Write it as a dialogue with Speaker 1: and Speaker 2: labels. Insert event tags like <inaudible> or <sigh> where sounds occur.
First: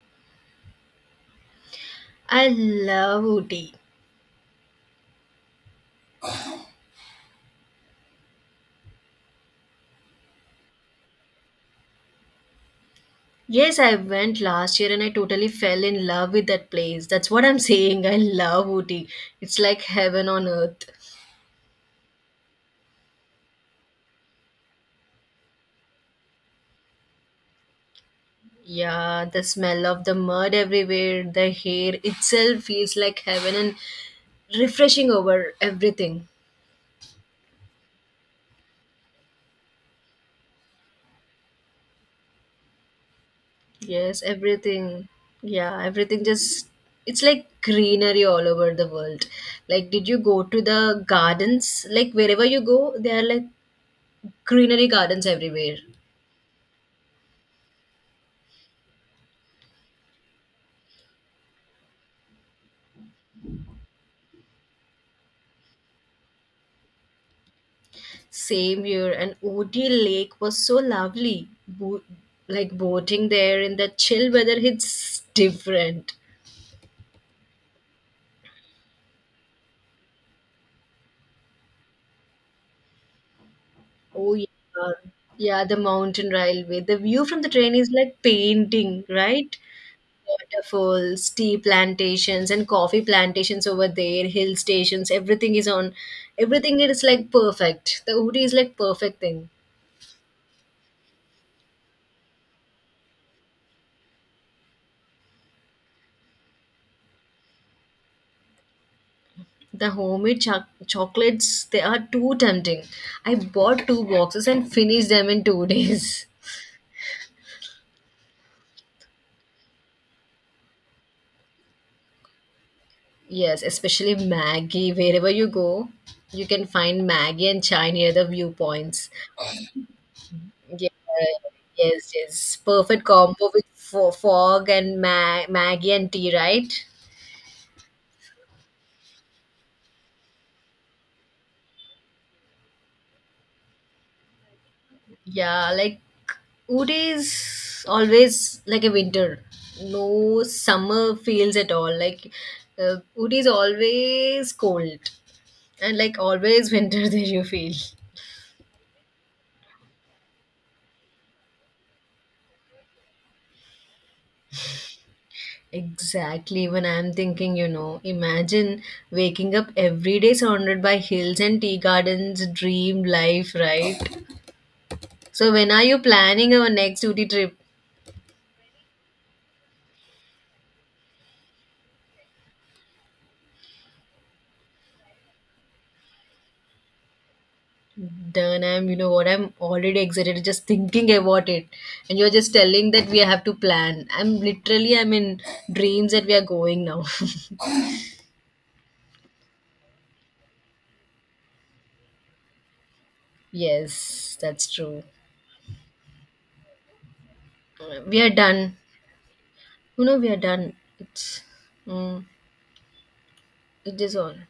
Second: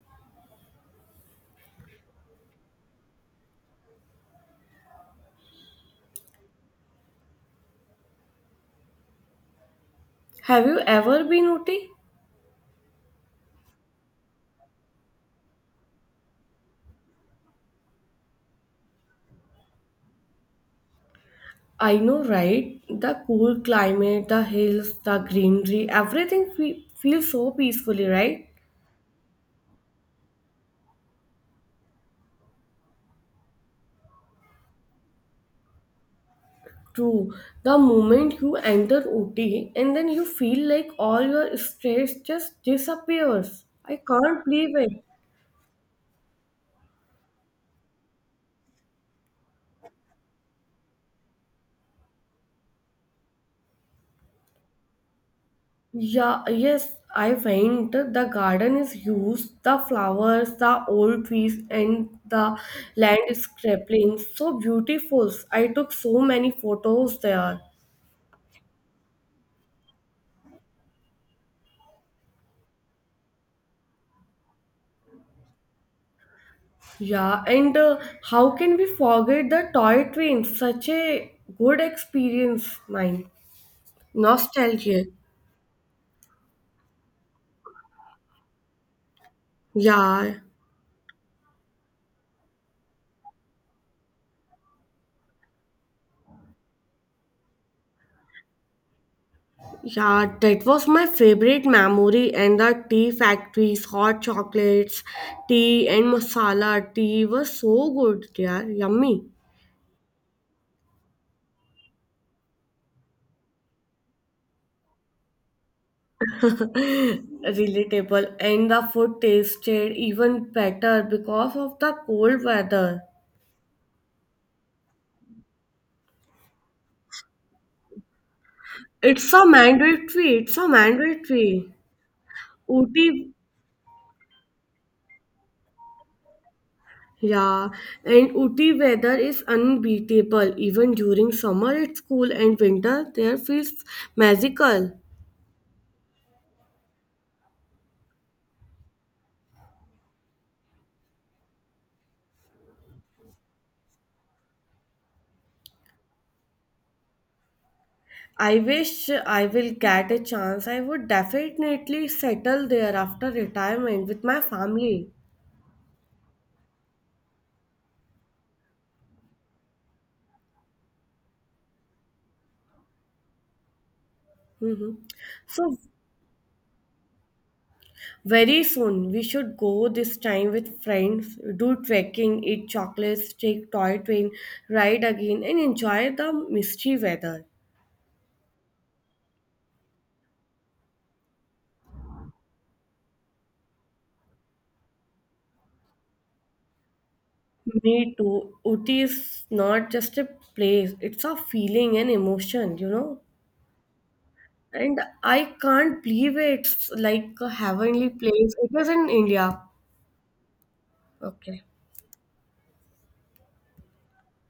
Speaker 1: I love Ooty.
Speaker 2: Have you ever been Ooty?
Speaker 1: Yes, I went last year and I totally fell in love with that place. That's what I'm <laughs> saying. I love Ooty. It's like heaven on earth.
Speaker 2: I know, right? The cool climate, the hills, the greenery, everything feels so peacefully, right?
Speaker 1: Yeah, the smell of the mud everywhere, the hair itself feels like heaven and refreshing over everything.
Speaker 2: True. The moment you enter Ooty, and then you feel like all your stress just disappears. I
Speaker 1: Yes,
Speaker 2: can't believe it.
Speaker 1: everything. Yeah, everything just it's like greenery all over the world. Like did you go to the gardens? Like wherever you go, there are like greenery gardens everywhere.
Speaker 2: Yeah, yes, I went. The garden is huge. The flowers, the old trees, and the landscaping so beautiful. I took so many photos there.
Speaker 1: Same year, and Ooty Lake was so lovely. Like boating there in the chill weather, it's different.
Speaker 2: Yeah, and how can we forget the toy train? Such a good experience, mine.
Speaker 1: Oh, yeah.
Speaker 2: Nostalgia.
Speaker 1: Yeah, the mountain railway. The view from the train is like painting, right?
Speaker 2: Yeah,
Speaker 1: Waterfalls, tea plantations, and coffee plantations over there, hill stations, everything is on. Everything is like perfect. The Ooty is like perfect thing.
Speaker 2: yeah, that was my favorite memory. And the tea factories, hot chocolates, tea and masala tea was so good, yeah, yummy.
Speaker 1: The homemade chocolates, they are too tempting. I bought two boxes and finished them in two <laughs> days.
Speaker 2: Relatable, and the food tasted even better because of the cold weather.
Speaker 1: Yes, especially Maggie. Wherever you go, you can find Maggie and chai near the viewpoints.
Speaker 2: It's a mandatory, it's a
Speaker 1: Yeah,
Speaker 2: mandatory.
Speaker 1: yes, yes. Perfect
Speaker 2: Ooty.
Speaker 1: combo with fog and Maggie and tea, right?
Speaker 2: Yeah, and Ooty weather is unbeatable. Even during summer, it's cool, and winter there feels magical.
Speaker 1: Yeah, like Ooty is always like a winter. No summer feels at all. Like Ooty is always cold. And like always, winter <laughs> there you feel.
Speaker 2: I wish I will get a chance. I would definitely settle there after retirement with my family.
Speaker 1: Exactly when I'm thinking, you know, imagine waking up every day surrounded by hills and tea gardens, dream life, right?
Speaker 2: Mhm.
Speaker 1: So, when
Speaker 2: So,
Speaker 1: are you planning our next duty trip?
Speaker 2: very soon we should go this time with friends, do trekking, eat chocolates, take toy train, ride again, and enjoy the misty weather.
Speaker 1: Done, you know what, I'm already excited just thinking about it. And you're just telling that we have to plan. I'm literally, I'm in dreams that we are going now. <laughs>
Speaker 2: Me too. Uti is not just a place, it's a feeling and emotion, you know.
Speaker 1: Yes, that's
Speaker 2: And
Speaker 1: true.
Speaker 2: I can't believe it's like a heavenly
Speaker 1: We are
Speaker 2: place. It
Speaker 1: done.
Speaker 2: was in India.
Speaker 1: You know, we are done. It's,
Speaker 2: Okay.
Speaker 1: mm, it is all.